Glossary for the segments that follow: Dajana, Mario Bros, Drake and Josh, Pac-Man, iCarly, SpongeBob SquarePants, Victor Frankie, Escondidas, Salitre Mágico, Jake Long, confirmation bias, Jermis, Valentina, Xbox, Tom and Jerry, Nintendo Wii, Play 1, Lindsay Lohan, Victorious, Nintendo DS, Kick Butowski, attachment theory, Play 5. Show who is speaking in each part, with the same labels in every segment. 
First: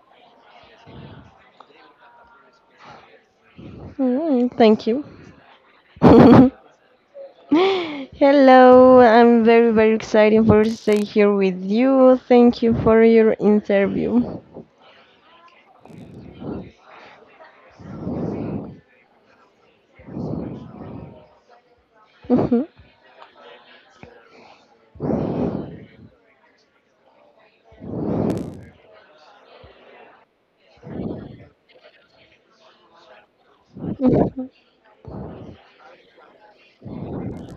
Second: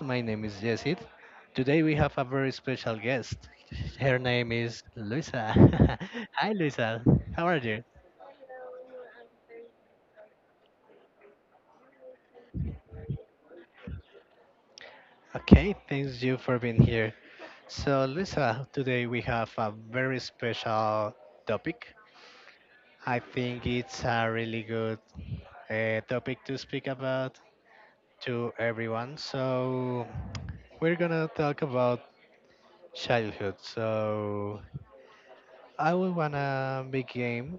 Speaker 1: My name is Jessit. Today we have a very special guest. Her
Speaker 2: Mm,
Speaker 1: name is
Speaker 2: thank you.
Speaker 1: Luisa. Hi, Luisa. How are you?
Speaker 2: Hello, I'm very, very excited for stay here with you. Thank you for your interview.
Speaker 1: Okay, thanks you for being here. So, Luisa, today we have a very special topic.
Speaker 2: Mhm,
Speaker 1: I think it's a really good topic to speak about to everyone. So, we're gonna talk about childhood.
Speaker 2: mhm.
Speaker 1: So, I will wanna begin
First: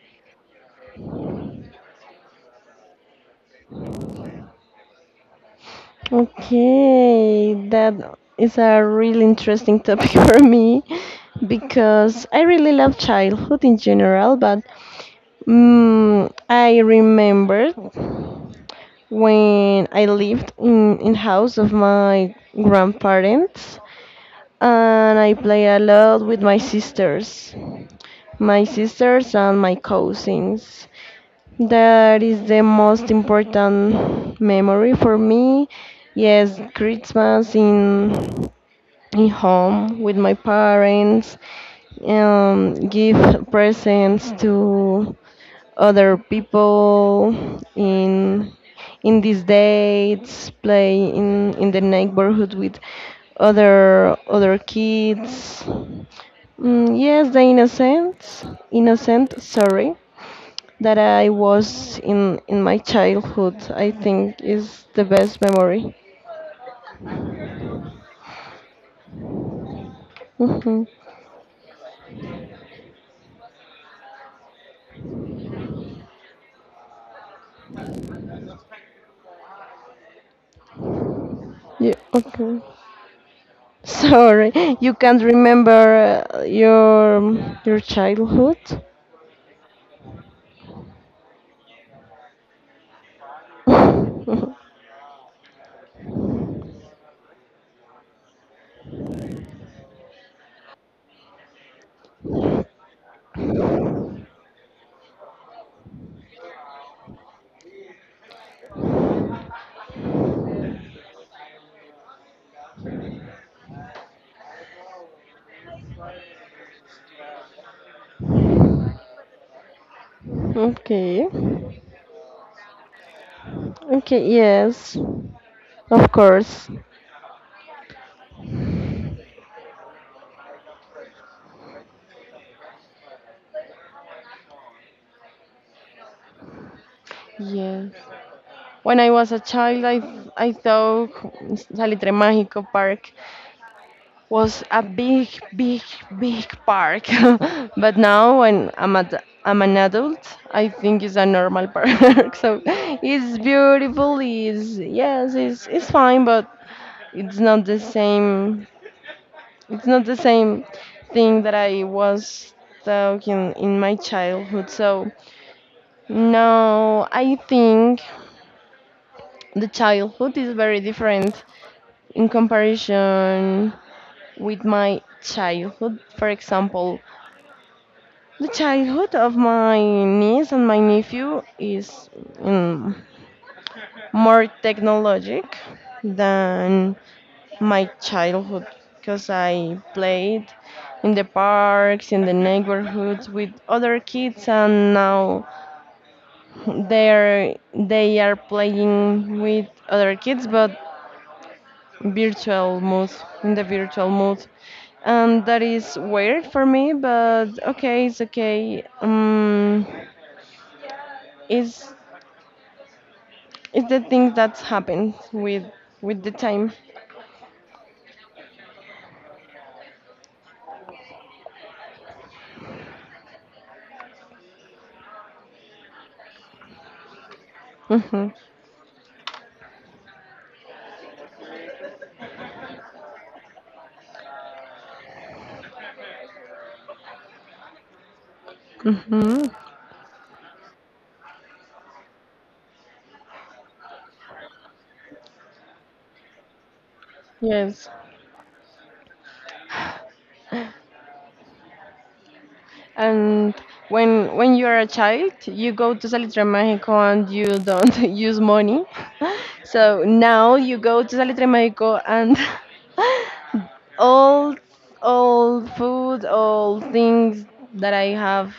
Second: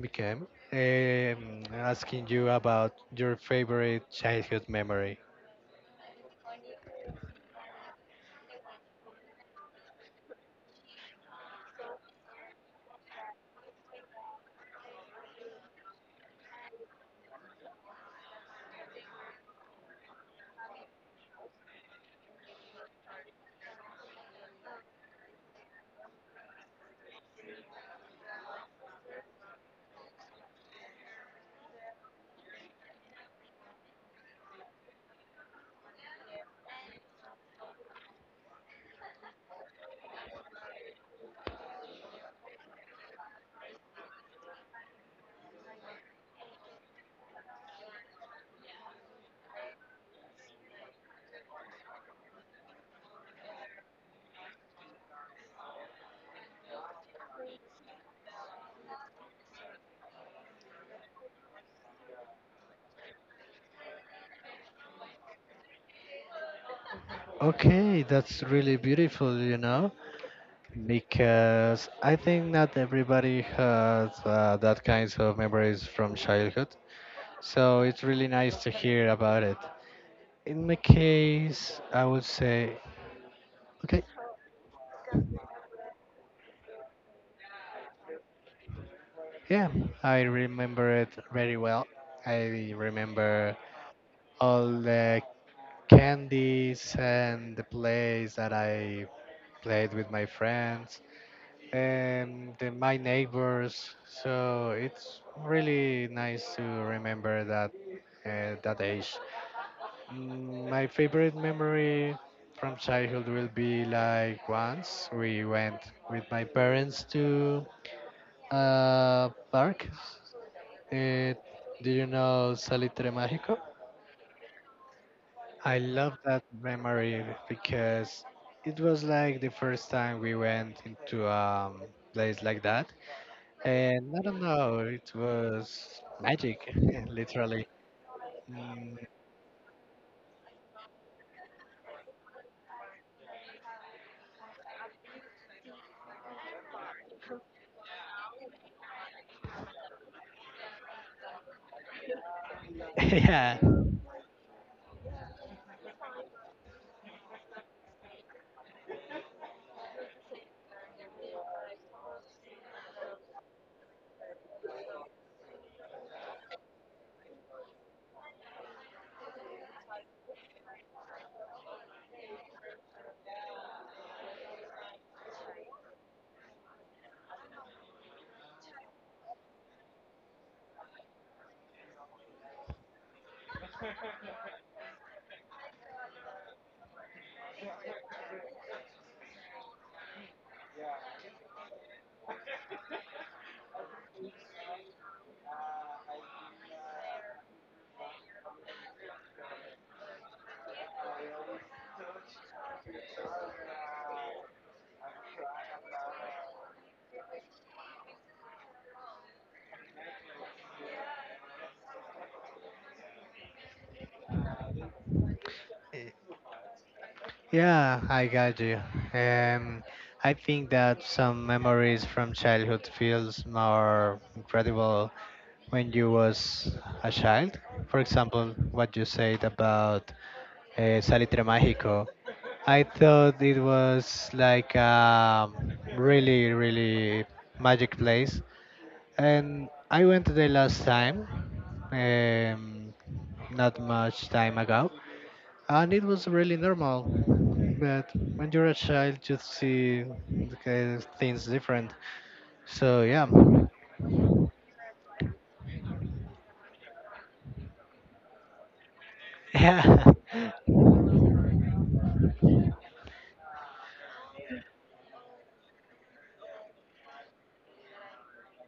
Speaker 1: became asking you about your favorite childhood memory.
Speaker 2: Okay, that is a really interesting topic for me because I really love childhood in general, but I remember when I lived in house of my grandparents, and I play a lot with my sisters and my cousins. That is the most important memory for me. Yes, Christmas in home with my parents, give presents to other people in in these dates, play in the neighborhood with other kids. Mm, yes, the innocence, innocent, sorry, that I was in my childhood, I think is the best memory.
Speaker 1: Okay, that's really beautiful,
Speaker 2: Hmm.
Speaker 1: because I think not everybody has that kinds of memories from childhood. So it's really nice to hear about it. In my case,
Speaker 2: Yeah,
Speaker 1: I would
Speaker 2: okay.
Speaker 1: say, okay,
Speaker 2: Sorry, you can't remember your childhood.
Speaker 1: yeah, I remember it very well. I remember all the candies and the plays that I played with my friends and the, my neighbors. So it's really nice to remember that that age. My favorite memory from childhood will be like once we went with my parents to a park.
Speaker 2: Okay.
Speaker 1: It, do you know Salitre Mágico?
Speaker 2: Okay, yes.
Speaker 1: I love
Speaker 2: Of
Speaker 1: that
Speaker 2: course.
Speaker 1: memory because it was like the first time we went into a place like that. And I don't know, it was magic, literally.
Speaker 2: Yes.
Speaker 1: Mm,
Speaker 2: When I was a child, I thought Salitre Mágico Park was a big, big, big park. But now when I'm an adult, I think it's a normal park. So it's
Speaker 1: yeah.
Speaker 2: beautiful. It's Yes, it's fine, but it's not the same. It's not the same thing that I was talking in my childhood. So no, I think the childhood is very different in comparison with my childhood. For example, the childhood of my niece and my nephew is um, more technologic than my childhood, because I played in the parks, in the neighborhoods with other kids, and now they are playing with other kids but virtual mode, in the virtual mode. And that is weird for me, but okay, it's okay. It's It's the things that's happened with
Speaker 1: eh,
Speaker 2: the time.
Speaker 1: Yeah, I got you. Um, I think that some memories from childhood feels more incredible when you was a child. For
Speaker 2: Hmm.
Speaker 1: example, what you said about Salitre Mágico. I thought it was like a really, really magic place.
Speaker 2: Hmm.
Speaker 1: And I went the last time, um, not much time ago, and it was really normal.
Speaker 2: Yes.
Speaker 1: But when you're a child, you see the things different. So yeah,
Speaker 2: And when you're a child, you go to Salitre Mágico and you don't use money.
Speaker 1: yeah,
Speaker 2: So now you go to Salitre Mágico and all all food, all things that I have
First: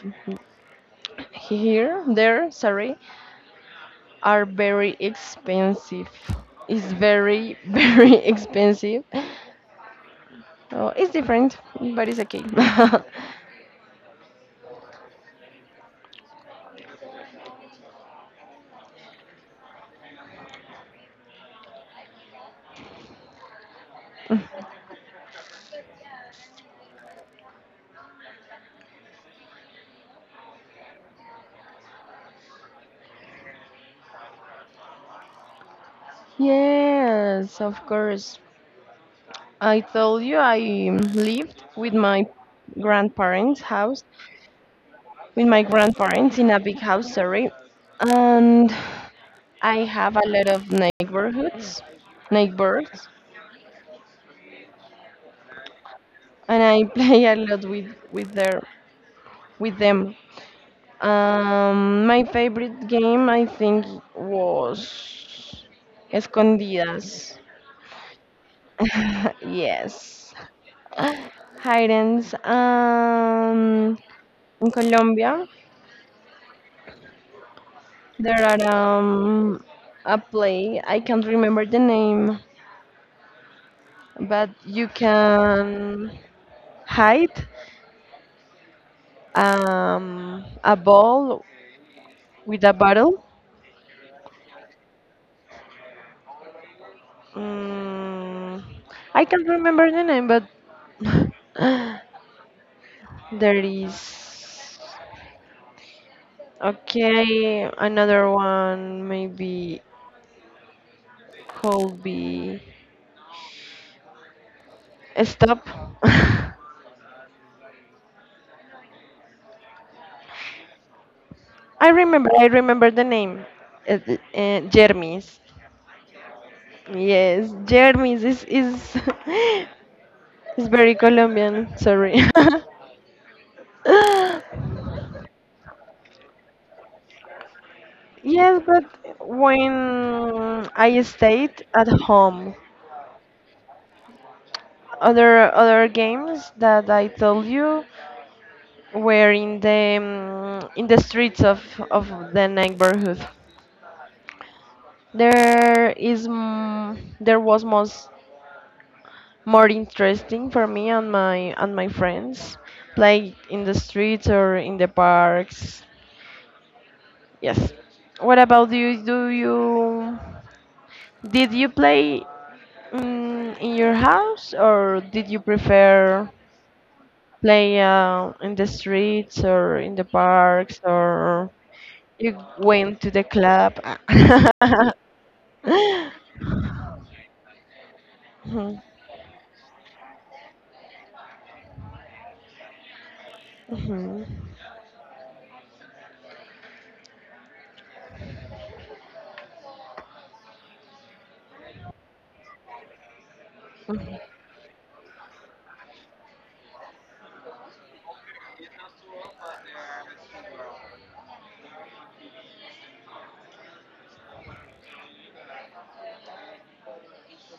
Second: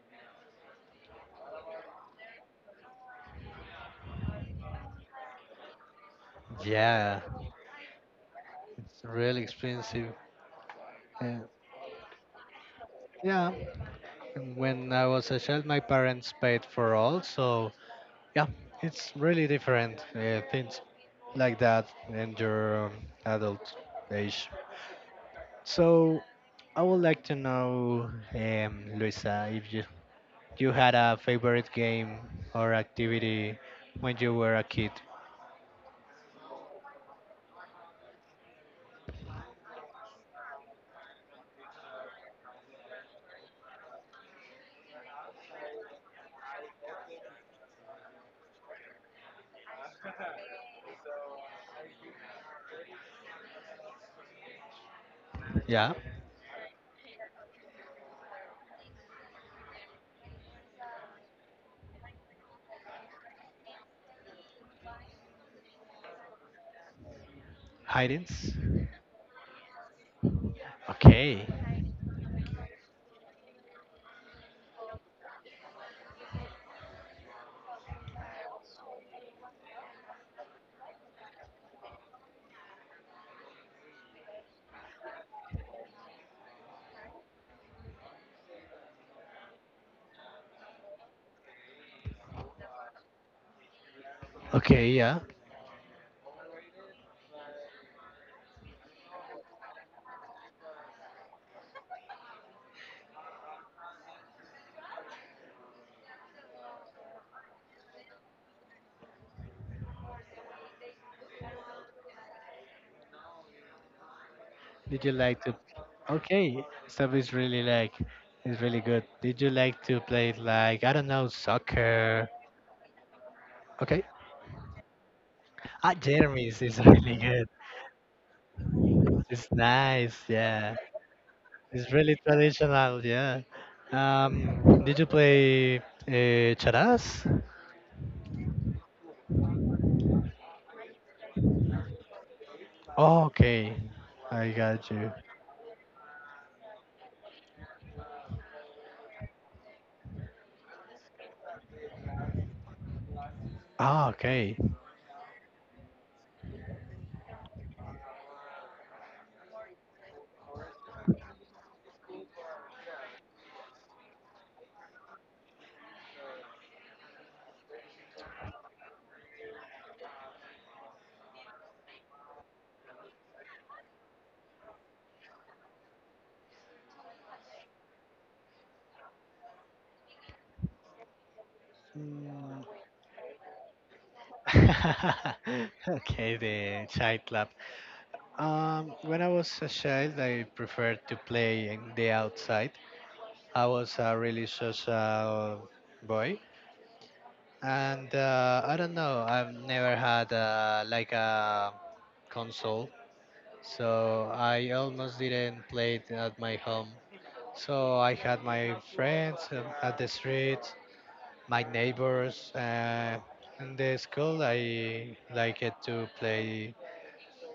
Speaker 2: here, there, sorry, are very expensive. It's
Speaker 1: yeah.
Speaker 2: very, very
Speaker 1: It's
Speaker 2: expensive.
Speaker 1: really expensive.
Speaker 2: Oh, it's
Speaker 1: Uh,
Speaker 2: different, but it's okay.
Speaker 1: yeah And when I was a child, my parents paid for all. So yeah, it's really different things like that in your adult age. So I would like to know, Luisa, if you had a favorite game or activity when you were a kid.
Speaker 2: Yes, of course. I told you I lived with my grandparents' house, with my grandparents in a big house, sorry. And I have a lot of neighborhoods, neighbors,
Speaker 1: Yeah,
Speaker 2: and I play a lot with them. My favorite game, I think, was Escondidas.
Speaker 1: hide.
Speaker 2: Yes.
Speaker 1: Okay,
Speaker 2: Items. In Colombia, there are a play. I can't remember the name, but you can hide a ball with a bottle.
Speaker 1: okay, yeah.
Speaker 2: Mm, I can't remember the name, but there is. Okay, another one maybe could be
Speaker 1: Did you like to?
Speaker 2: stop.
Speaker 1: Okay, stuff is really like it's really good. Did you like to play like I don't know
Speaker 2: I
Speaker 1: soccer?
Speaker 2: remember, I remember the name,
Speaker 1: Okay,
Speaker 2: Jermis.
Speaker 1: Jeremy's is really
Speaker 2: Yes,
Speaker 1: good.
Speaker 2: Jermis is
Speaker 1: It's nice,
Speaker 2: is
Speaker 1: yeah.
Speaker 2: very Colombian.
Speaker 1: It's really
Speaker 2: Sorry.
Speaker 1: traditional, yeah. Did you play charas?
Speaker 2: Yes, but when I stayed at home,
Speaker 1: Oh, okay, I got you.
Speaker 2: other games that I told you were in the streets of the neighborhood.
Speaker 1: Ah, okay.
Speaker 2: There was most more interesting for me and my friends, like in the streets or in the parks. Yes. What about you? Do you did you play in your house, or did you prefer play in the streets or in the parks, or you
Speaker 1: Mm.
Speaker 2: went to the club?
Speaker 1: okay, the child club.
Speaker 2: Mhm,
Speaker 1: When I was a child, I preferred to play in the outside. I was a
Speaker 2: mhm.
Speaker 1: really social boy, and I don't know. I've never had like a console, so I almost didn't play it at my home. So I had my friends at the street, my neighbors, and the school. I liked to play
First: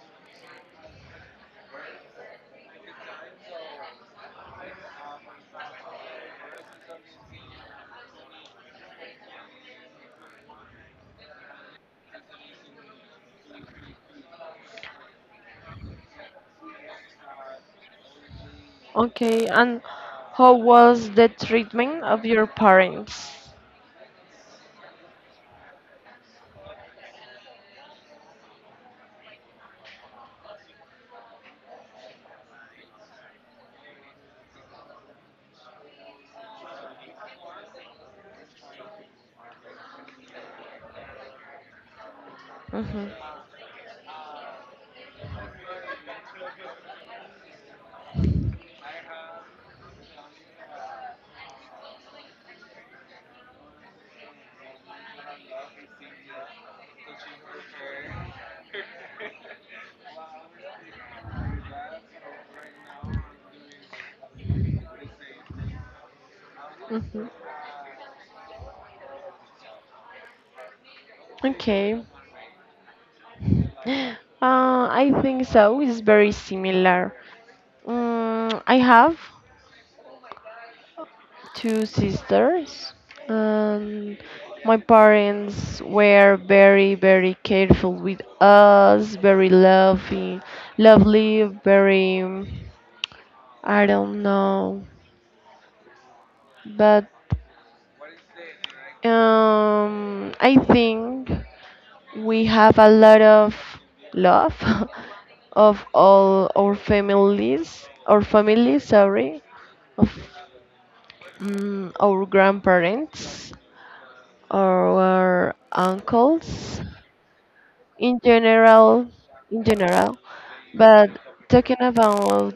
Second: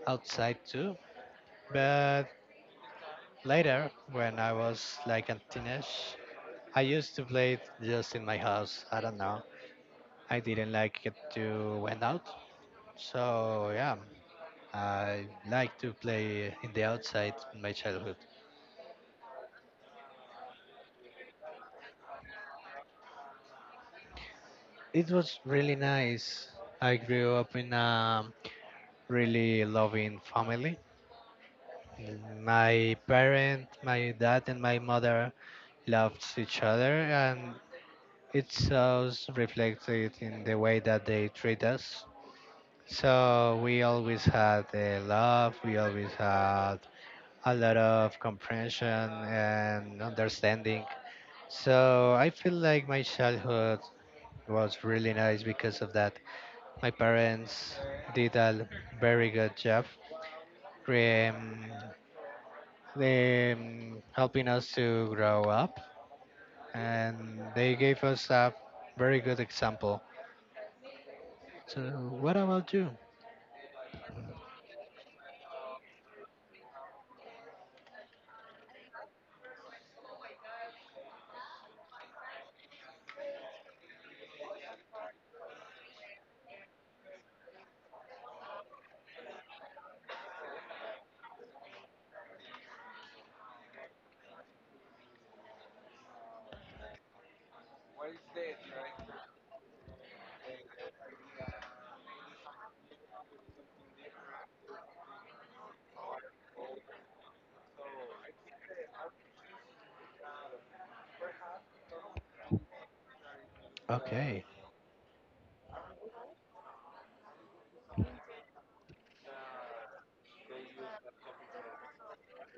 Speaker 1: outside too. But later, when I was like a teenage, I used to play it just in my house. I don't know. I didn't like it to went out. So yeah, I like to play in the outside in my childhood.
Speaker 2: Okay, and how was the treatment of your parents?
Speaker 1: It was really nice. I grew up in a really loving family. My parent, my dad, and my mother loved each other, and it's was reflected in the way that they treat us.
Speaker 2: Mm-hmm.
Speaker 1: So we always had love, we always had a lot of comprehension and understanding. So I feel like my childhood was really nice because of that. My parents did a very good job um, helping us to grow up, and
Speaker 2: Mm-hmm.
Speaker 1: they gave us a very good example. So,
Speaker 2: Okay.
Speaker 1: what about you?
Speaker 2: Uh, I think so. It's very similar. I have two sisters, and my parents were very, very careful with us, very loving, lovely, very, I don't know, but I think. We have a lot of love of all our families, our family, sorry, of our grandparents,
Speaker 1: Okay.
Speaker 2: our uncles, in general, in general. But talking about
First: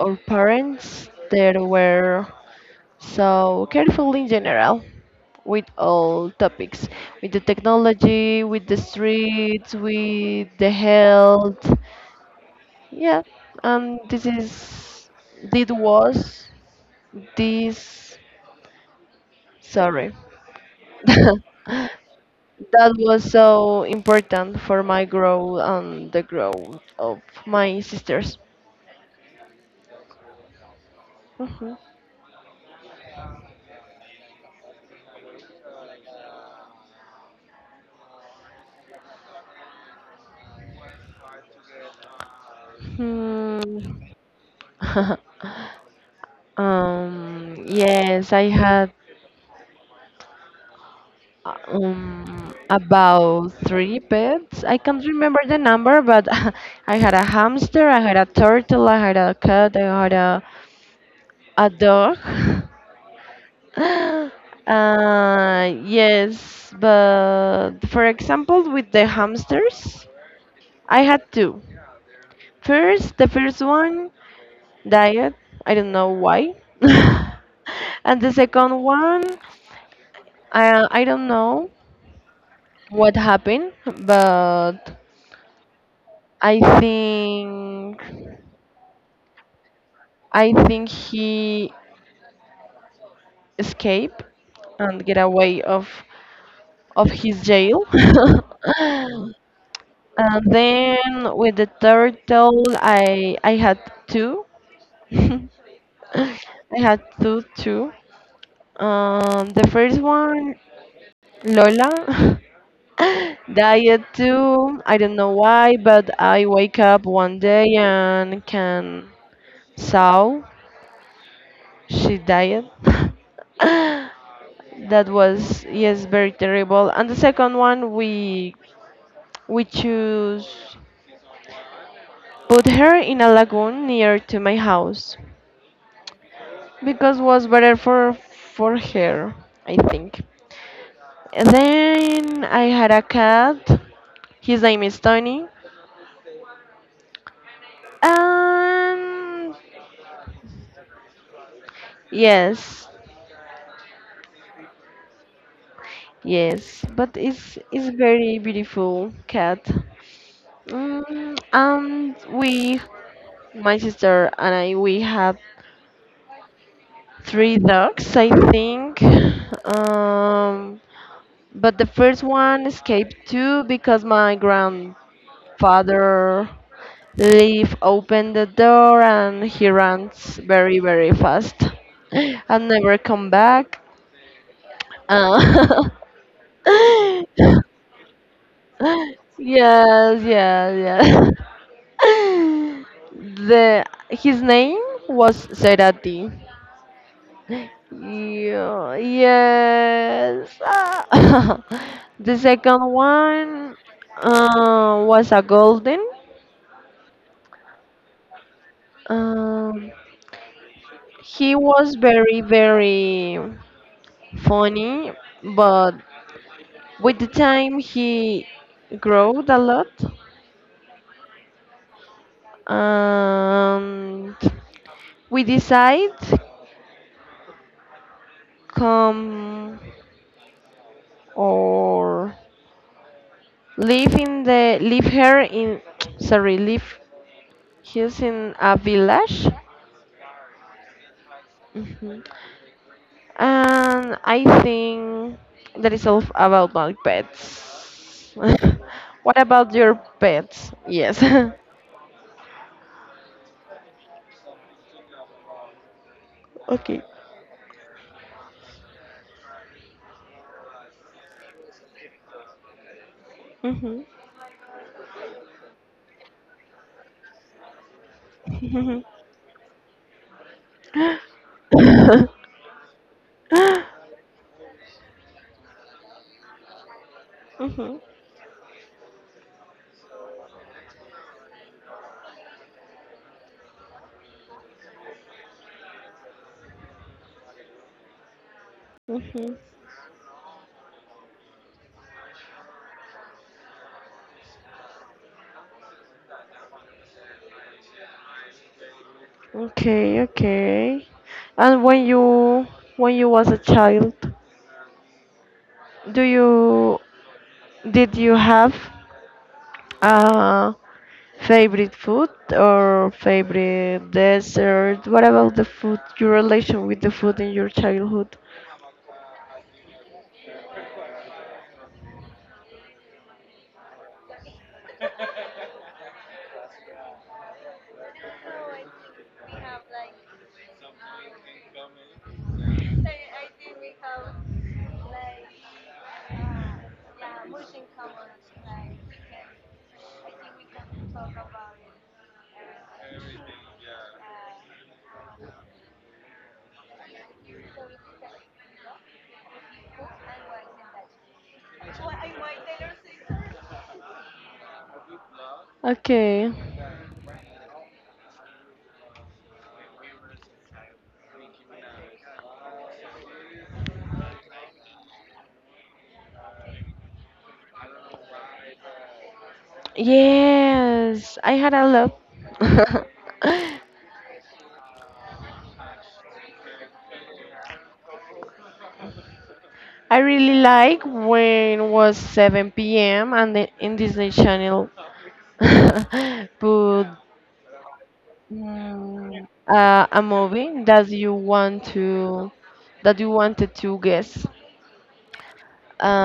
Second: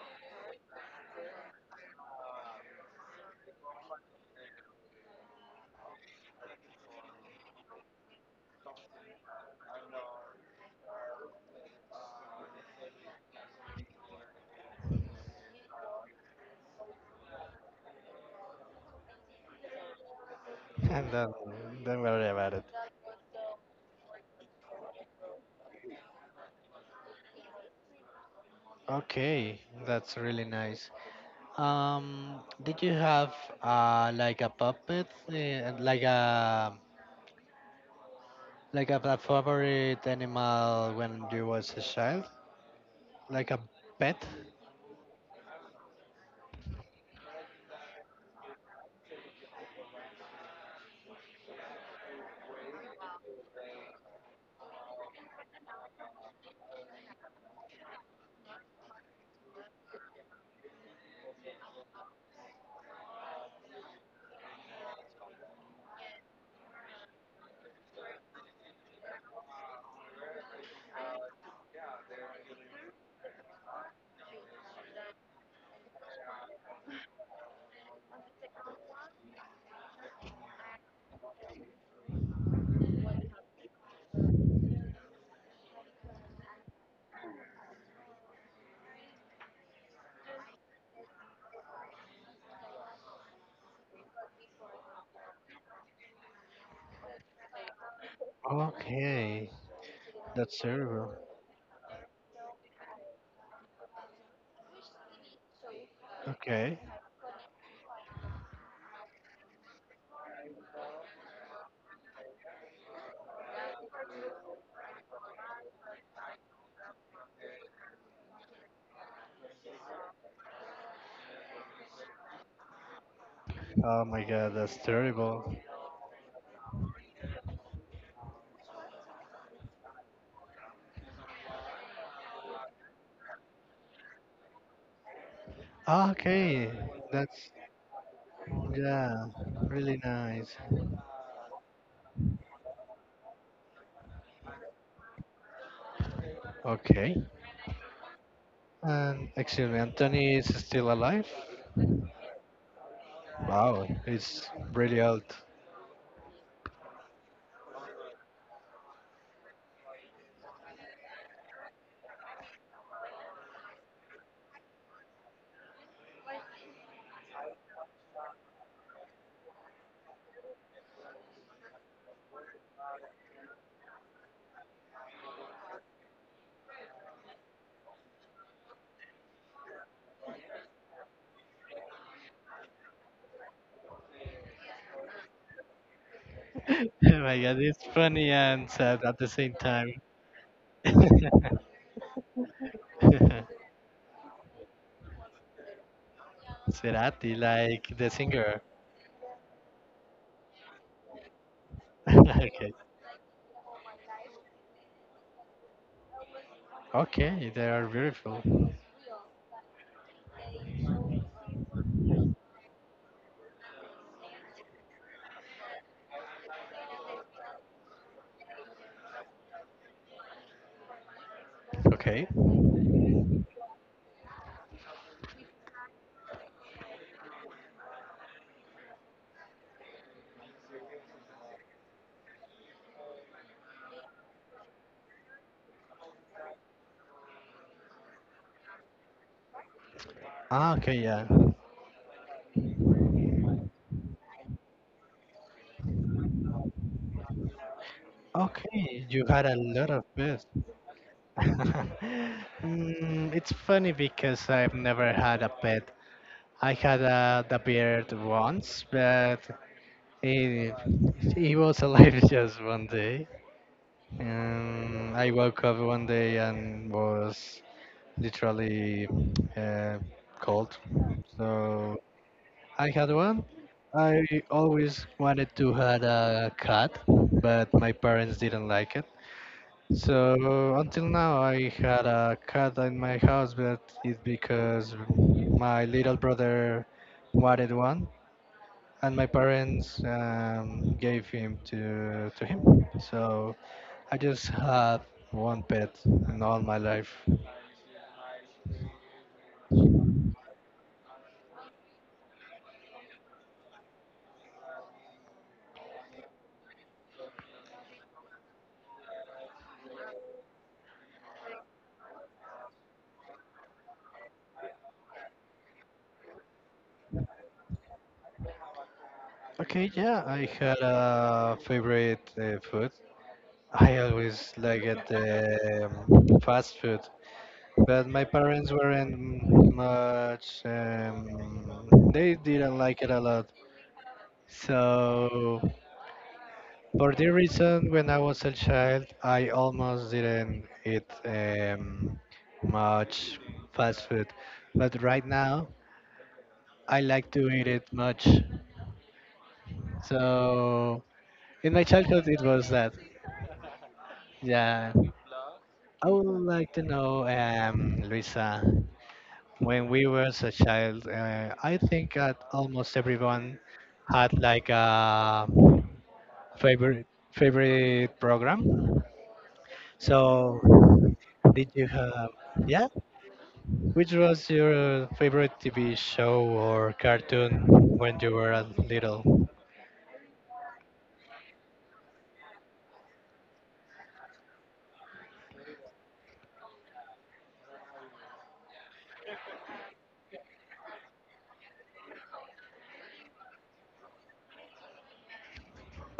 Speaker 2: our parents, they were so careful in general with all topics, with the technology, with the streets, with the health. Yeah, and this was this sorry.
Speaker 1: And then
Speaker 2: That
Speaker 1: don't worry about it.
Speaker 2: was so important for my growth and the growth of my sisters.
Speaker 1: Okay, that's really nice.
Speaker 2: Mhm.
Speaker 1: Um, did you have like a puppet, like a favorite animal when you was a child, like a
Speaker 2: Hmm.
Speaker 1: pet?
Speaker 2: Yes, I had about three pets. I can't remember the number, but I had a hamster, I had a turtle, I had a cat, I had a dog. Yes, but for example, with the hamsters, I had two. First, the first one died. I don't know why. And the second one, I don't know what happened, but I think I think he escaped and get away of his jail.
Speaker 1: Okay,
Speaker 2: And
Speaker 1: that's terrible.
Speaker 2: then with the turtle, I had two.
Speaker 1: Okay.
Speaker 2: I had two too. The first one, Lola, died too. I don't know why, but I wake up one day and can saw she died.
Speaker 1: Oh my god, that's
Speaker 2: That
Speaker 1: terrible.
Speaker 2: was, yes, very terrible. And the second one, we choose put her in a lagoon near to my house
Speaker 1: Okay,
Speaker 2: because was
Speaker 1: that's,
Speaker 2: better for
Speaker 1: yeah,
Speaker 2: her, I
Speaker 1: really
Speaker 2: think.
Speaker 1: nice.
Speaker 2: And then I had a cat. His name is Tony.
Speaker 1: Okay. And
Speaker 2: Um,
Speaker 1: excuse me, Anthony is still alive?
Speaker 2: yes,
Speaker 1: Wow, he's really old.
Speaker 2: yes, but it's very beautiful cat. And we, my sister and I, we have three dogs, I think. Um, but the first one escaped too because my grandfather Leaf opened the door and he runs very, very fast. And never come back. Uh,
Speaker 1: Oh my god, it's funny and sad at the same time.
Speaker 2: yes, yes, yes. The his name was Cerati.
Speaker 1: Cerati, like the singer.
Speaker 2: Yeah, yes. Ah. The
Speaker 1: Okay.
Speaker 2: second one was a golden.
Speaker 1: Okay, they are beautiful.
Speaker 2: Um, he was very, very funny, but with the time he growed a lot,
Speaker 1: Okay.
Speaker 2: and we decide come or live in the live here in sorry, live, he's in a village.
Speaker 1: Ah, okay, yeah.
Speaker 2: Mhm. And I think that is all about my pets.
Speaker 1: Okay, you
Speaker 2: What
Speaker 1: had a
Speaker 2: about
Speaker 1: lot
Speaker 2: your
Speaker 1: of best.
Speaker 2: pets? Yes.
Speaker 1: It's funny because I've never had a pet. I had
Speaker 2: Okay.
Speaker 1: a the beard once, but he, he was alive just one day.
Speaker 2: Mhm.
Speaker 1: I woke up one day and was literally uh, cold. So
Speaker 2: Mhm.
Speaker 1: I had one. I always wanted to had a cat, but my
Speaker 2: Mhm.
Speaker 1: parents didn't like it. So until now, I had a cat in my house, but it's because my little brother wanted one, and my parents gave him to him. So I just had one pet in all my life.
Speaker 2: Okay, okay. And when you was a child, do you did you have a favorite food or favorite dessert? What about the food? Your relation with the food in your childhood?
Speaker 1: Okay, yeah, I had a favorite food. I always liked fast food. But my parents weren't much. They didn't like it a lot. So for the reason, when I was a child, I almost didn't eat much fast food. But right now, I like to eat it much. So in my childhood, it was that. Yeah. I would
Speaker 2: Okay.
Speaker 1: like to know, Luisa. When we was a child, I think that almost everyone had like a favorite favorite program. So,
Speaker 2: Yes, I had
Speaker 1: did
Speaker 2: a
Speaker 1: you
Speaker 2: lot.
Speaker 1: have? Yeah, which was your favorite TV show or cartoon when you were a little?
Speaker 2: I really like when it was 7 p.m. and in Disney Channel. But a movie that you wanted to guess.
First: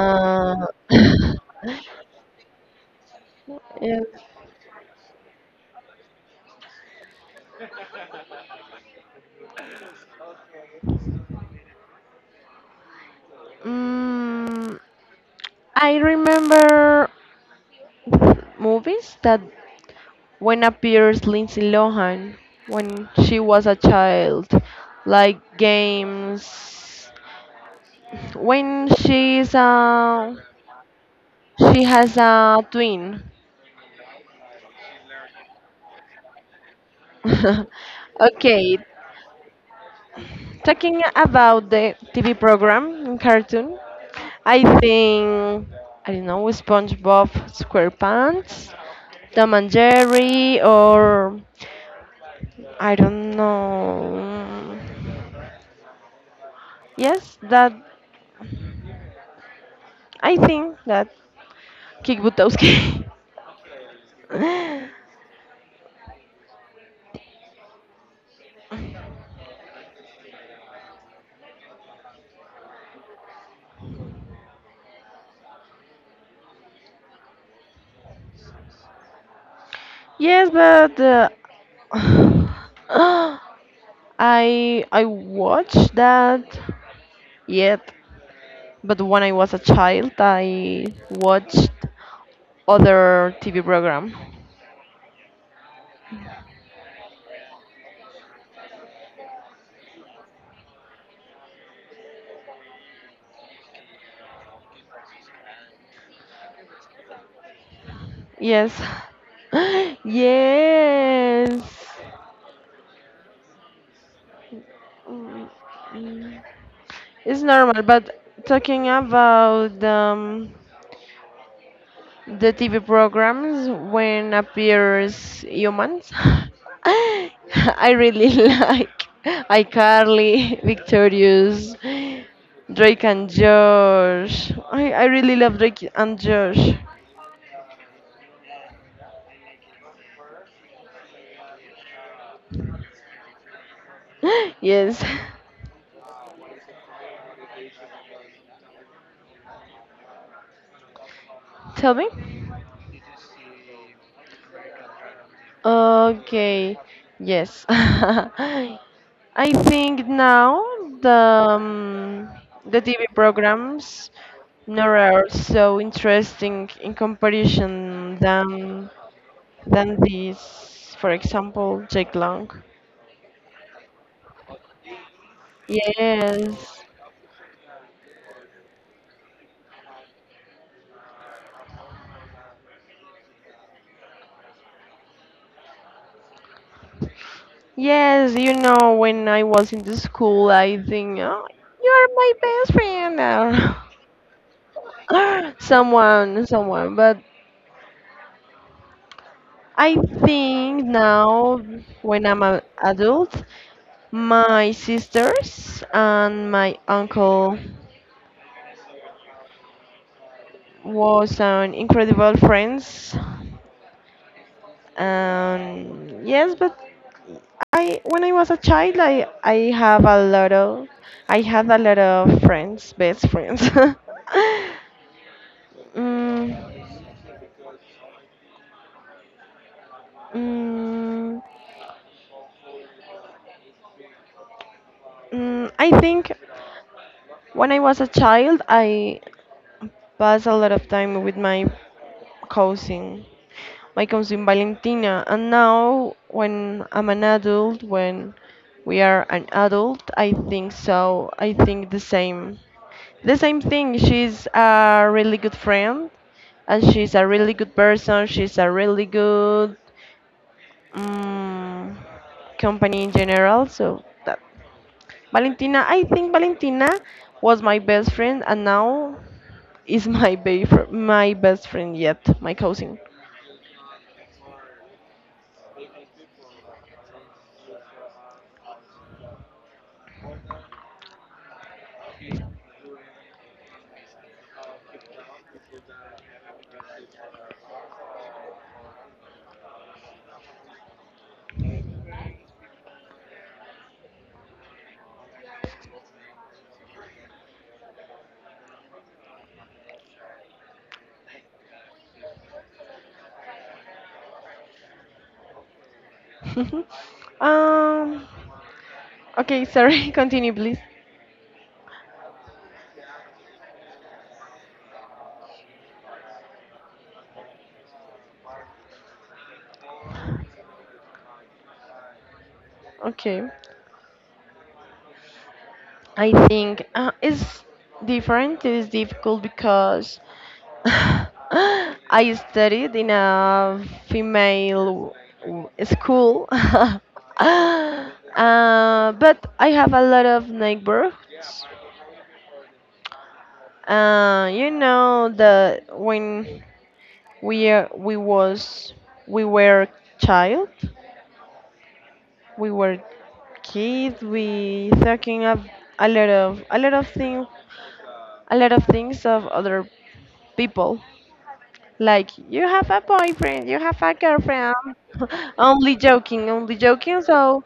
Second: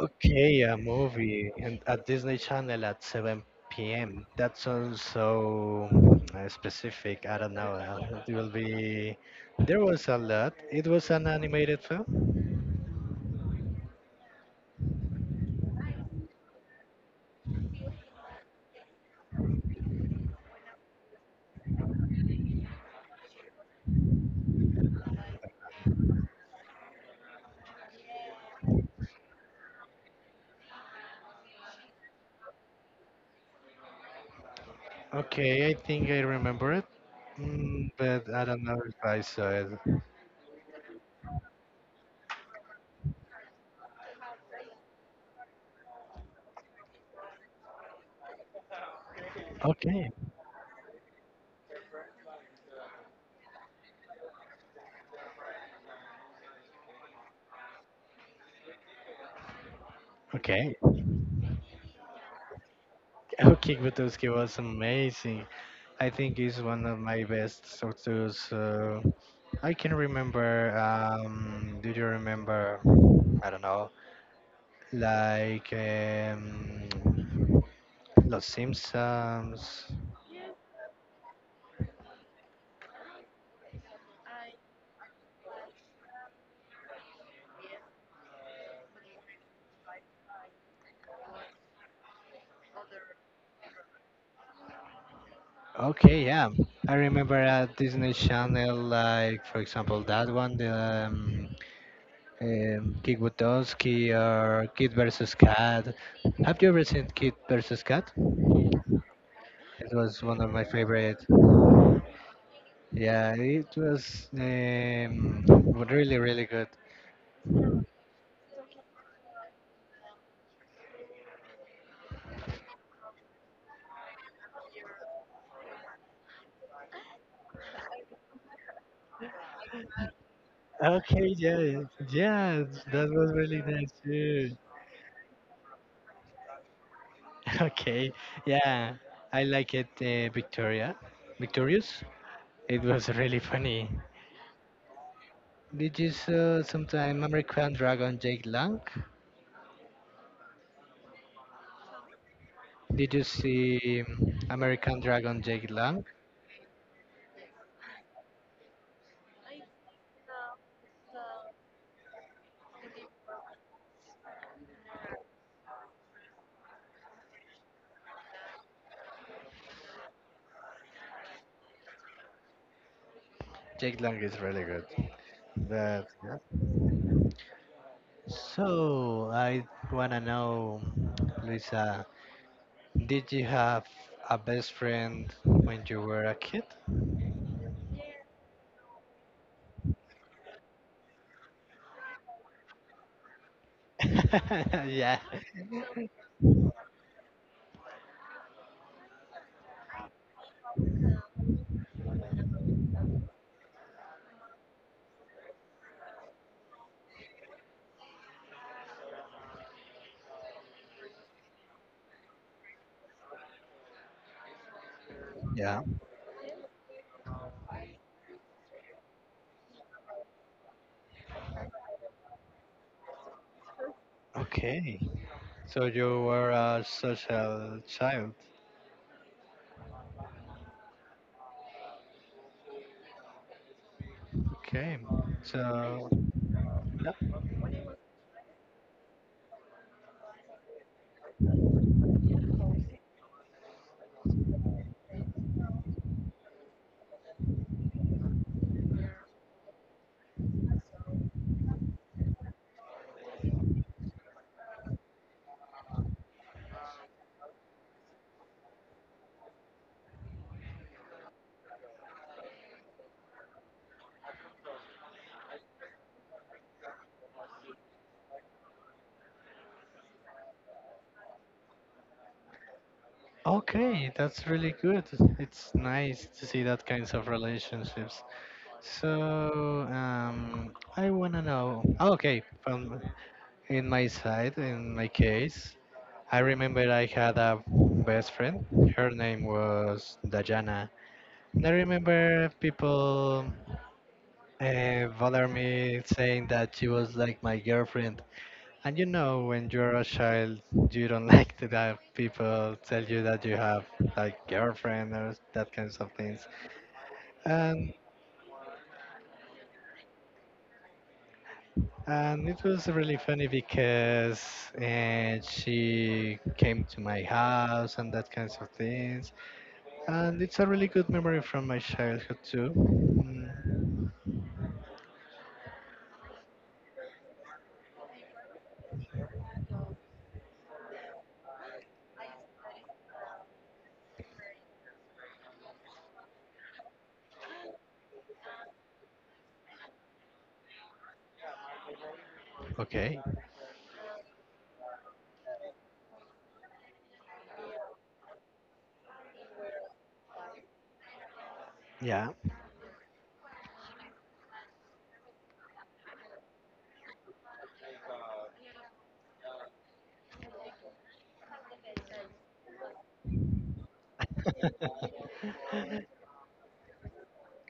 Speaker 1: Okay, a movie and
Speaker 2: yes.
Speaker 1: at Disney Channel at 7 p.m. That sounds so specific. I don't know. It will be. There was a lot. It was an animated film.
Speaker 2: Mm, I remember movies that when appears Lindsay Lohan when she was a child, like games. When she's She has a twin.
Speaker 1: Okay, I think I remember it, but I don't know
Speaker 2: Okay.
Speaker 1: if I saw it.
Speaker 2: Talking about the TV program cartoon, I think I don't know SpongeBob SquarePants, Tom and
Speaker 1: Okay,
Speaker 2: Jerry, or I don't know. Yes, that I
Speaker 1: okay.
Speaker 2: think that Kick Butowski.
Speaker 1: Okay, Gutowski was amazing. I think he's one of my best sorters. I can remember. Do you remember? I don't know. Like Los Simpsons.
Speaker 2: Yes, but I watched that yet, but when I was a child, I watched other TV program.
Speaker 1: Okay, yeah. I remember a Disney Channel, like for example that one, the um, Kid Butowski or Kid versus Cat. Have you ever seen Kid versus Cat?
Speaker 2: Yes.
Speaker 1: It was one of my favorite.
Speaker 2: Yes.
Speaker 1: Yeah, it was
Speaker 2: Mm,
Speaker 1: really really
Speaker 2: mm.
Speaker 1: good.
Speaker 2: It's normal, but talking about the TV programs when appears humans, I really like iCarly,
Speaker 1: Okay, yeah,
Speaker 2: Victorious,
Speaker 1: yeah, that
Speaker 2: Drake
Speaker 1: was
Speaker 2: and
Speaker 1: really nice too.
Speaker 2: Josh. I really love Drake and Josh.
Speaker 1: Okay, yeah, I like it, Victoria. Victorious. It was really funny.
Speaker 2: Yes.
Speaker 1: Did you saw sometime American Dragon Jake Lang?
Speaker 2: Tell me.
Speaker 1: Did you see American Dragon Jake Lang?
Speaker 2: Okay, yes. I think now the um, the TV programs now are so interesting in comparison than this, for example, Jake Long.
Speaker 1: Jake Lang is really good. But yeah.
Speaker 2: Yes,
Speaker 1: So I wanna know, Luisa, did you have a best friend when you were a kid?
Speaker 2: yes. You know, when I was in the school, I think oh, you are my best friend.
Speaker 1: Yeah.
Speaker 2: But I think now, when I'm an adult, my sisters and my uncle was an incredible friends.
Speaker 1: Yeah.
Speaker 2: And yes, but I when I was a child, I have a lot of I had a lot of friends, best friends.
Speaker 1: Okay. So you
Speaker 2: mm,
Speaker 1: were a social child.
Speaker 2: mm,
Speaker 1: Okay,
Speaker 2: I
Speaker 1: so
Speaker 2: think
Speaker 1: yeah,
Speaker 2: when I was a child, I passed a lot of time with cousin. my cousin Valentina. And now, when I'm an adult, when we are an adult, I think so. I think the same. The same thing. She's a really good friend, and she's a really good person. She's a really good um, company in general. So that Valentina, I think Valentina was my best friend, and now is my best friend yet, my cousin.
Speaker 1: okay, that's really good. It's nice to see that kinds of relationships. So I wanna know. Oh, okay, from in my side, in my case, I remember I had a best friend. Her name was Dajana. And I remember people bother me saying that she was like my girlfriend. And you know, when you're a child, you don't like to that people tell you that you have like girlfriend or that kinds of things. And
Speaker 2: um, Okay, sorry, continue, please.
Speaker 1: and it was really funny because and she came to my house and that kinds of things. And it's a really good memory from my childhood too.
Speaker 2: Okay.
Speaker 1: Mm,
Speaker 2: I think it's different, it is difficult because I studied in a female school. But I have a lot of neighbors.
Speaker 1: okay,
Speaker 2: You know that when we uh, we was we were child,
Speaker 1: yeah,
Speaker 2: we were kids. We talking of a lot of things, a lot of things of other people. Like you have a boyfriend, you have a girlfriend. Only joking, only joking. So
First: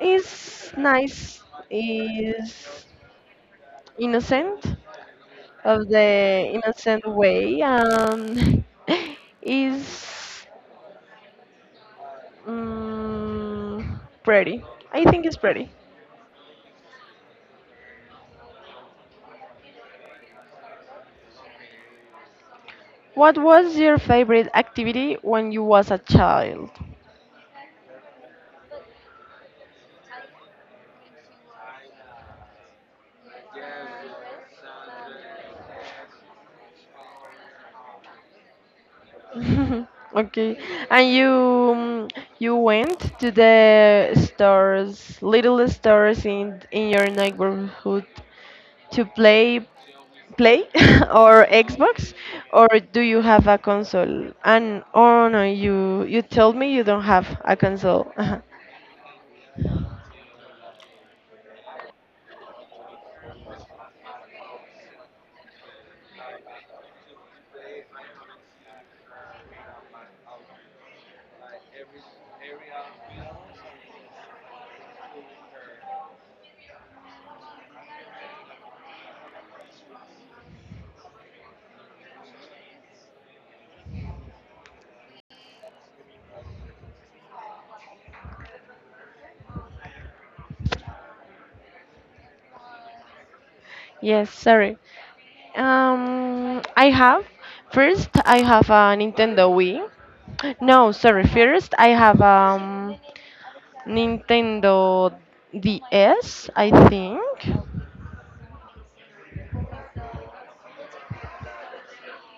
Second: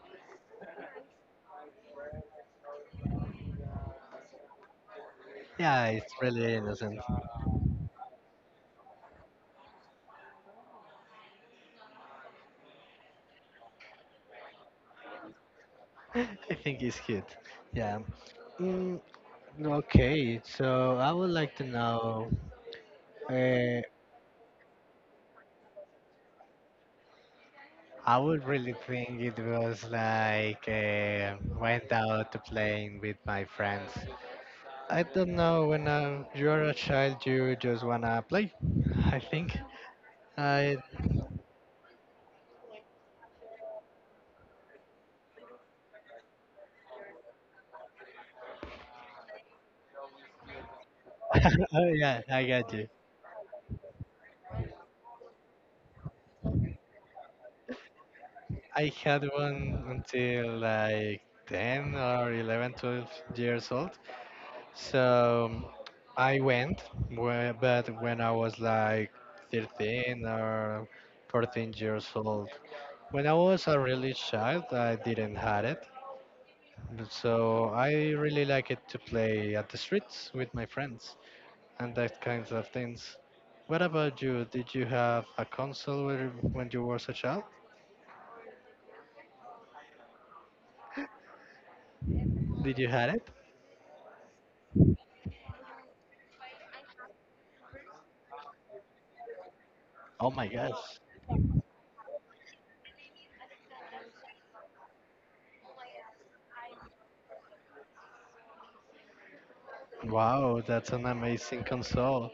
Speaker 2: it's nice. It's innocent
Speaker 1: yeah,
Speaker 2: of the
Speaker 1: it's really innocent.
Speaker 2: innocent way, and is pretty. I think it's pretty.
Speaker 1: I think it's cute. Yeah. Mm, Okay, so I would like to know.
Speaker 2: What was
Speaker 1: Uh,
Speaker 2: your favorite activity when you was a child?
Speaker 1: I would really think it was like went out to playing with my friends. I don't know. When you're a child, you just wanna play. I think.
Speaker 2: Okay,
Speaker 1: I
Speaker 2: and you went to the stores, little stores in your neighborhood to play play or
Speaker 1: Oh
Speaker 2: Xbox,
Speaker 1: yeah, I
Speaker 2: or
Speaker 1: got you.
Speaker 2: do you have a console? And oh no, you told me you don't have a console.
Speaker 1: I had one until like 10 or 11, 12 years old. So I went, but when I was like 13 or 14 years old. When I was a really child, I didn't had it. So I really like it to play at the streets with my friends and that kinds of things. What about you? Did you have a console when you was a child? Did you had it?
Speaker 2: Yes, sorry. I have. First, I have a Nintendo Wii.
Speaker 1: Oh my
Speaker 2: No,
Speaker 1: gosh.
Speaker 2: sorry. First, I have Nintendo DS, I think.
Speaker 1: Wow, that's an amazing console.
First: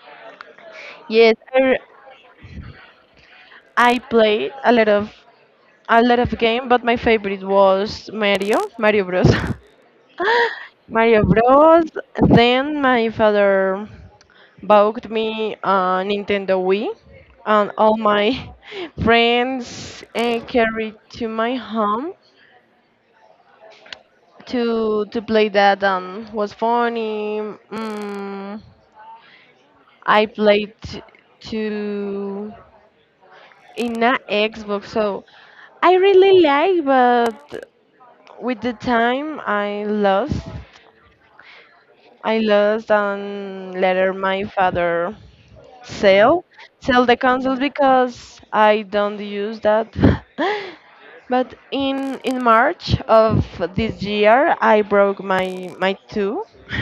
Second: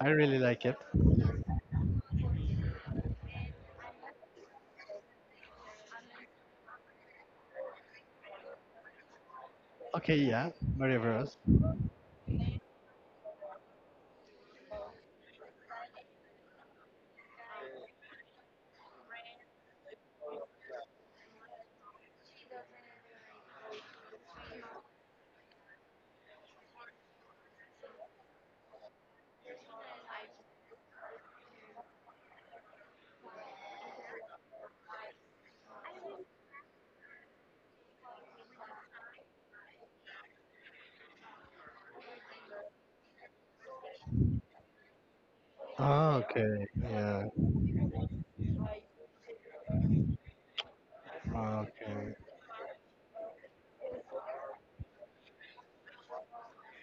Speaker 1: I really like it.
Speaker 2: Yes, I played a lot of game, but my favorite was Mario, Mario Bros.
Speaker 1: Okay, yeah, Mario
Speaker 2: Mario
Speaker 1: Bros.
Speaker 2: Bros. Then my father bought me a Nintendo Wii, and all my friends carried to my home to play that, and was funny. Mm, I played to in a Xbox, so I really like, but with the time I lost. I lost, and later my father
Speaker 1: Ah,
Speaker 2: sell
Speaker 1: okay,
Speaker 2: sell the
Speaker 1: yeah,
Speaker 2: consoles because I don't use that. But
Speaker 1: okay.
Speaker 2: in March of this year, I broke my two,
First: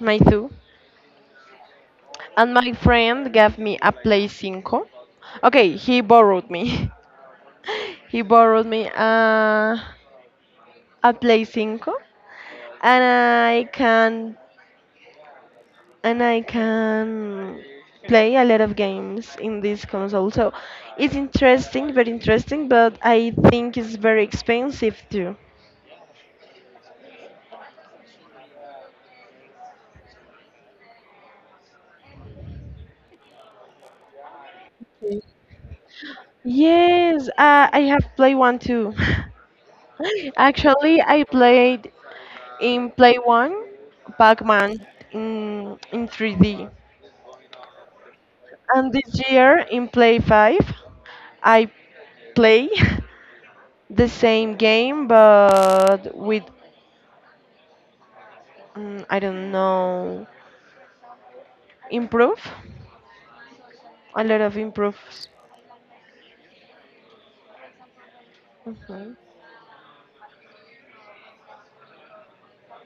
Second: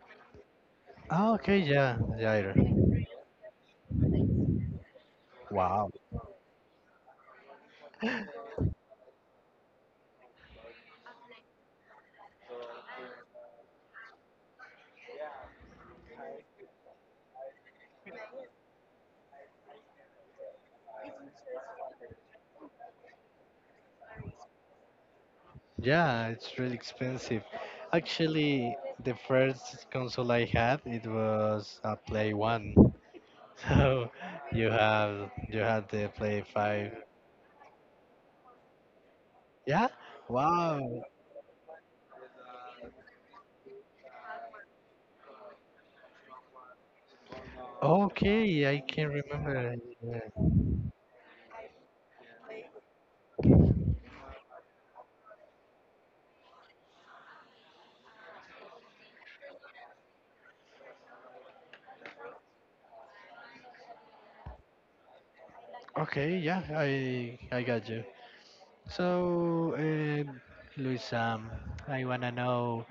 Speaker 2: my two,
Speaker 1: Ah, okay, yeah, Jair.
Speaker 2: and my friend gave me a Play 5. Okay,
Speaker 1: Wow.
Speaker 2: he borrowed me. He borrowed me a Play 5, and I can play a lot of games in this console. So it's interesting, very interesting, but I think it's very expensive too.
Speaker 1: Yeah, it's really expensive. Actually, the first console I had, it was a Play 1. So you had the Play 5.
Speaker 2: Yes, I have Play 1 too.
Speaker 1: Yeah?
Speaker 2: Actually,
Speaker 1: Wow.
Speaker 2: I played in Play 1 Pac-Man in 3D.
Speaker 1: Okay, I
Speaker 2: And
Speaker 1: can
Speaker 2: this year
Speaker 1: remember.
Speaker 2: in
Speaker 1: Yeah.
Speaker 2: Play 5, I play the same game but with, I don't know, improve. A lot of improves.
Speaker 1: Okay, yeah, I got you.
Speaker 2: Mhm.
Speaker 1: So, Luis, I wanna know.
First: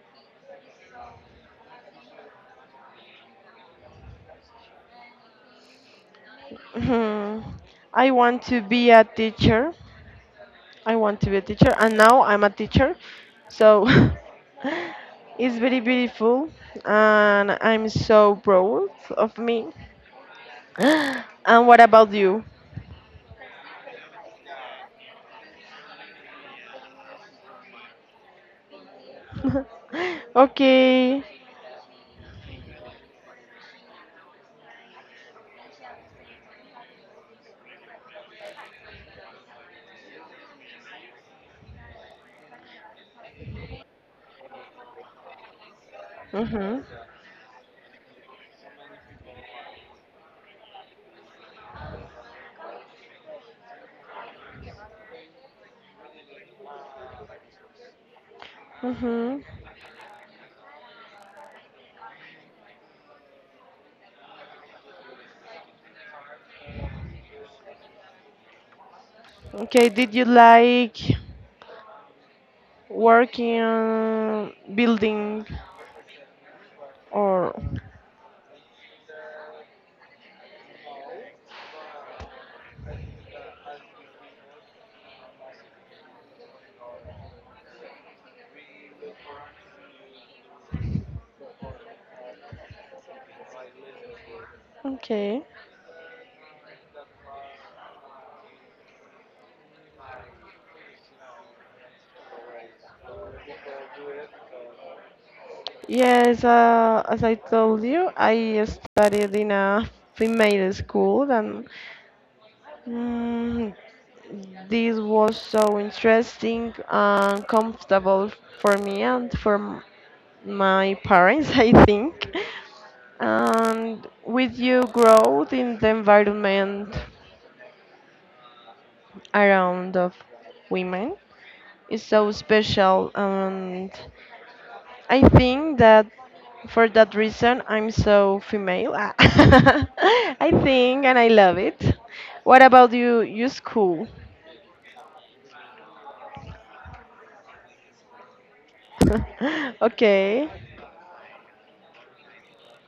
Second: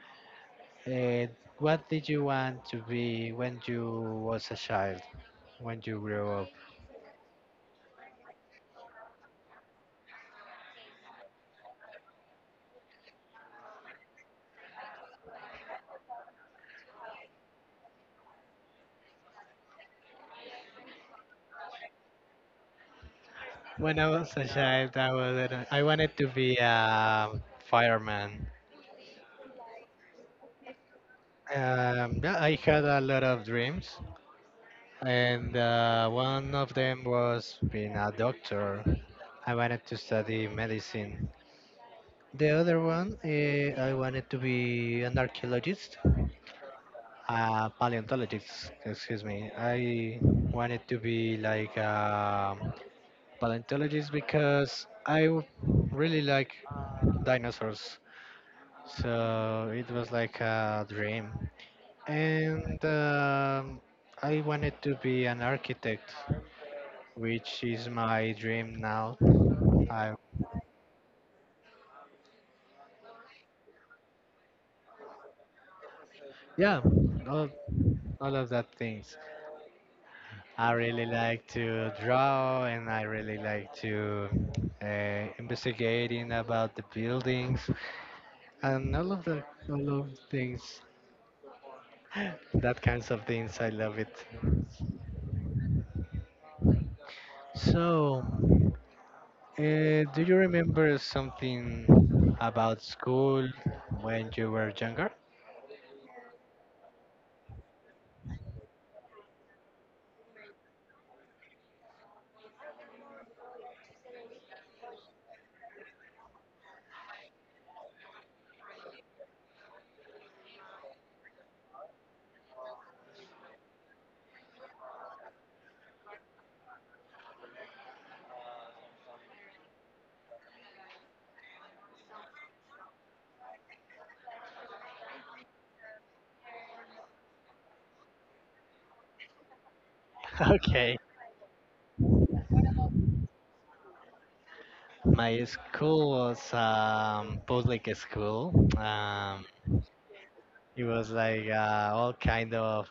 Speaker 1: Uh, what did you want to be when you was a child? When you grew up?
Speaker 2: Mhm. I want to be a teacher. I want to be a teacher, and now I'm a teacher. So it's very beautiful, and I'm so proud of me. And what about you?
Speaker 1: When I was a child, I wanted to be a fireman.
Speaker 2: Okay.
Speaker 1: Yeah, I had a lot of dreams, and one of them was being a doctor. I wanted to study medicine. The other one, I wanted to be an archaeologist,
Speaker 2: Mhm.
Speaker 1: a paleontologist. Excuse me. I wanted to be like a paleontologist because really like dinosaurs.
Speaker 2: Mhm.
Speaker 1: So it was like a dream. And I wanted to be an architect, which is my dream now.
Speaker 2: Okay.
Speaker 1: I,
Speaker 2: Did you like working on building
Speaker 1: yeah, all,
Speaker 2: or?
Speaker 1: all of that things. I really like to draw and I really like to investigating about the buildings and all of things, that kinds of things I love it.
Speaker 2: Okay.
Speaker 1: So, do you remember something about school when you were younger?
Speaker 2: Yes, as I told you, I studied in a female school, and mm, this was so interesting and comfortable for me and for my parents, I think. And with you growth in the environment around of women is so special, and I think that for that reason I'm so female. Ah. I
Speaker 1: Okay.
Speaker 2: think and I love it. What about you? You school?
Speaker 1: My school was public school. Um,
Speaker 2: Okay.
Speaker 1: it was like all kind of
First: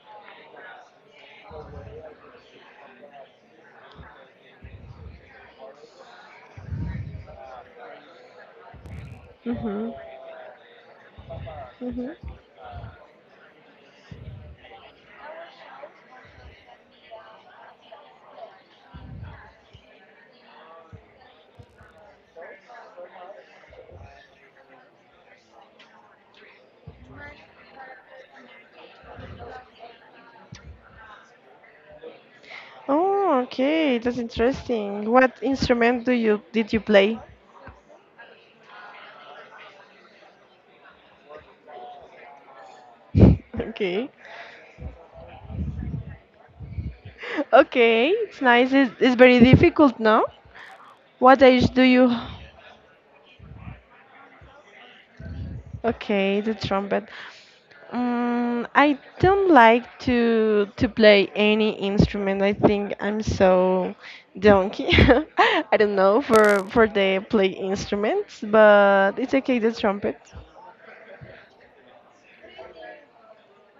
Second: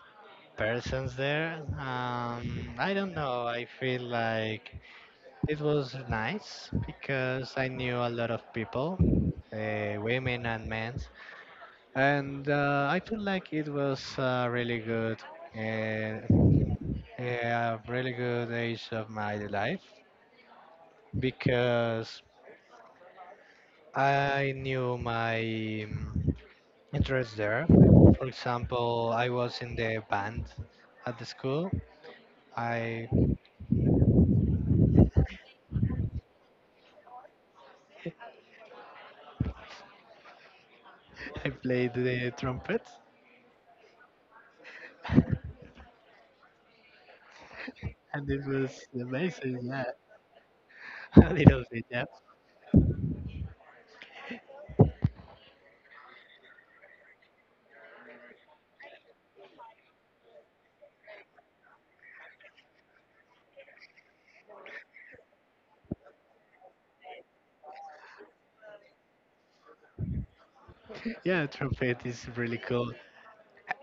Speaker 1: persons there. I don't know. I feel like it was nice because I knew a lot of people,
Speaker 2: Mhm.
Speaker 1: women and men,
Speaker 2: Mhm.
Speaker 1: and I feel like it was a really good, Uh, a really good age of my life because I knew my interest there. For example, I was in the band at the school. I
Speaker 2: Oh, okay. That's interesting. What instrument do you did you play?
Speaker 1: I played the trumpet
Speaker 2: Okay. Okay.
Speaker 1: and it
Speaker 2: It's nice.
Speaker 1: was
Speaker 2: It's very
Speaker 1: amazing. Yeah,
Speaker 2: difficult, no?
Speaker 1: a
Speaker 2: What
Speaker 1: little
Speaker 2: age do
Speaker 1: bit. Yeah,
Speaker 2: you— Okay, the trumpet. I don't like to play any instrument. I think I'm so donkey. I don't know for the play instruments, but it's okay. The trumpet.
Speaker 1: yeah, trumpet is really cool.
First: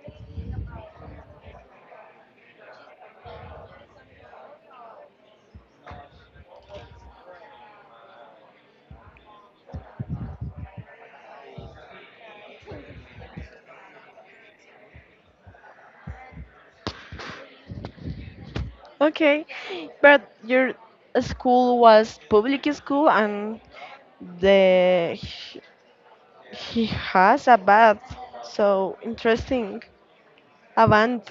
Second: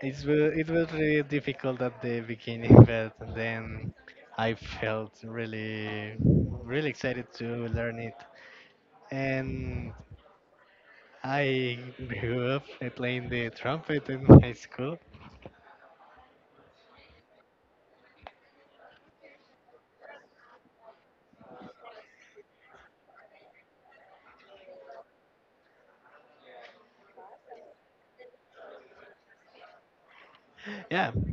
Speaker 1: It was really difficult at the beginning, but then I felt really really excited to learn it and I grew up playing the trumpet in high school.
Speaker 2: Okay, but your school was public school, and the he, has a bath. So interesting, a
Speaker 1: Yeah,
Speaker 2: band.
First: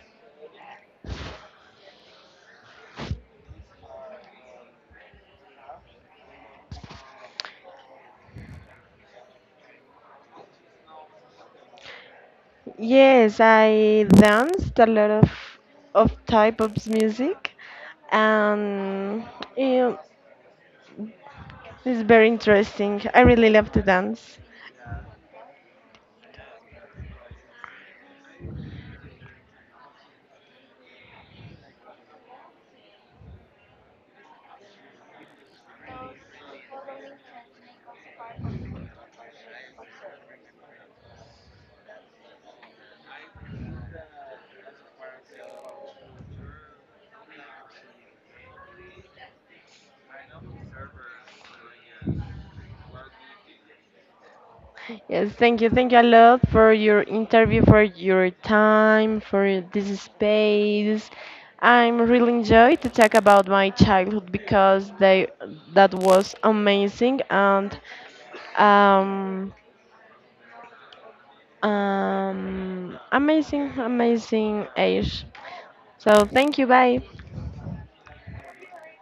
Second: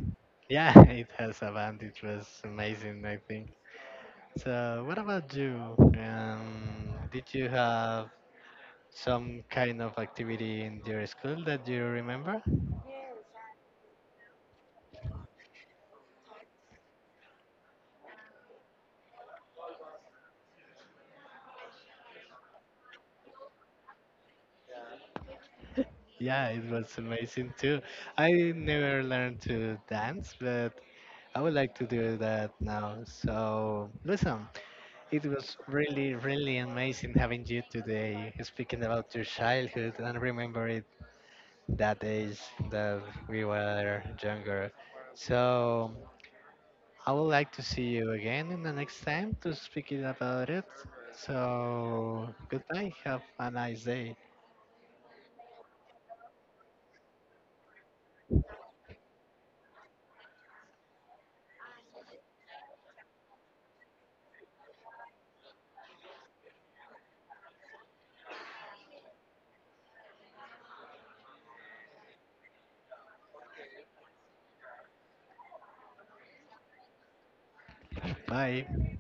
Speaker 1: yeah, it has a band. It was amazing, I think. So, what about you? Did you have some kind of activity in your school that you remember?
Speaker 2: Yes, I danced a lot of type of music, and yeah, it's very interesting. I really love to dance.
Speaker 1: Yeah, it was amazing too. I never learned to dance, but I would like to do that now. So, listen, it was really, really amazing having you today, speaking about your childhood and remember it that age that we were younger. So I would like to see you again in the next time to speak it about it. So goodbye. Have a nice day.
Speaker 2: Yes, thank you a lot for your interview, for your time, for this space. I'm really enjoyed to talk about my childhood because they that was amazing, and um, amazing, amazing age. So thank you, bye.
Speaker 1: Bye.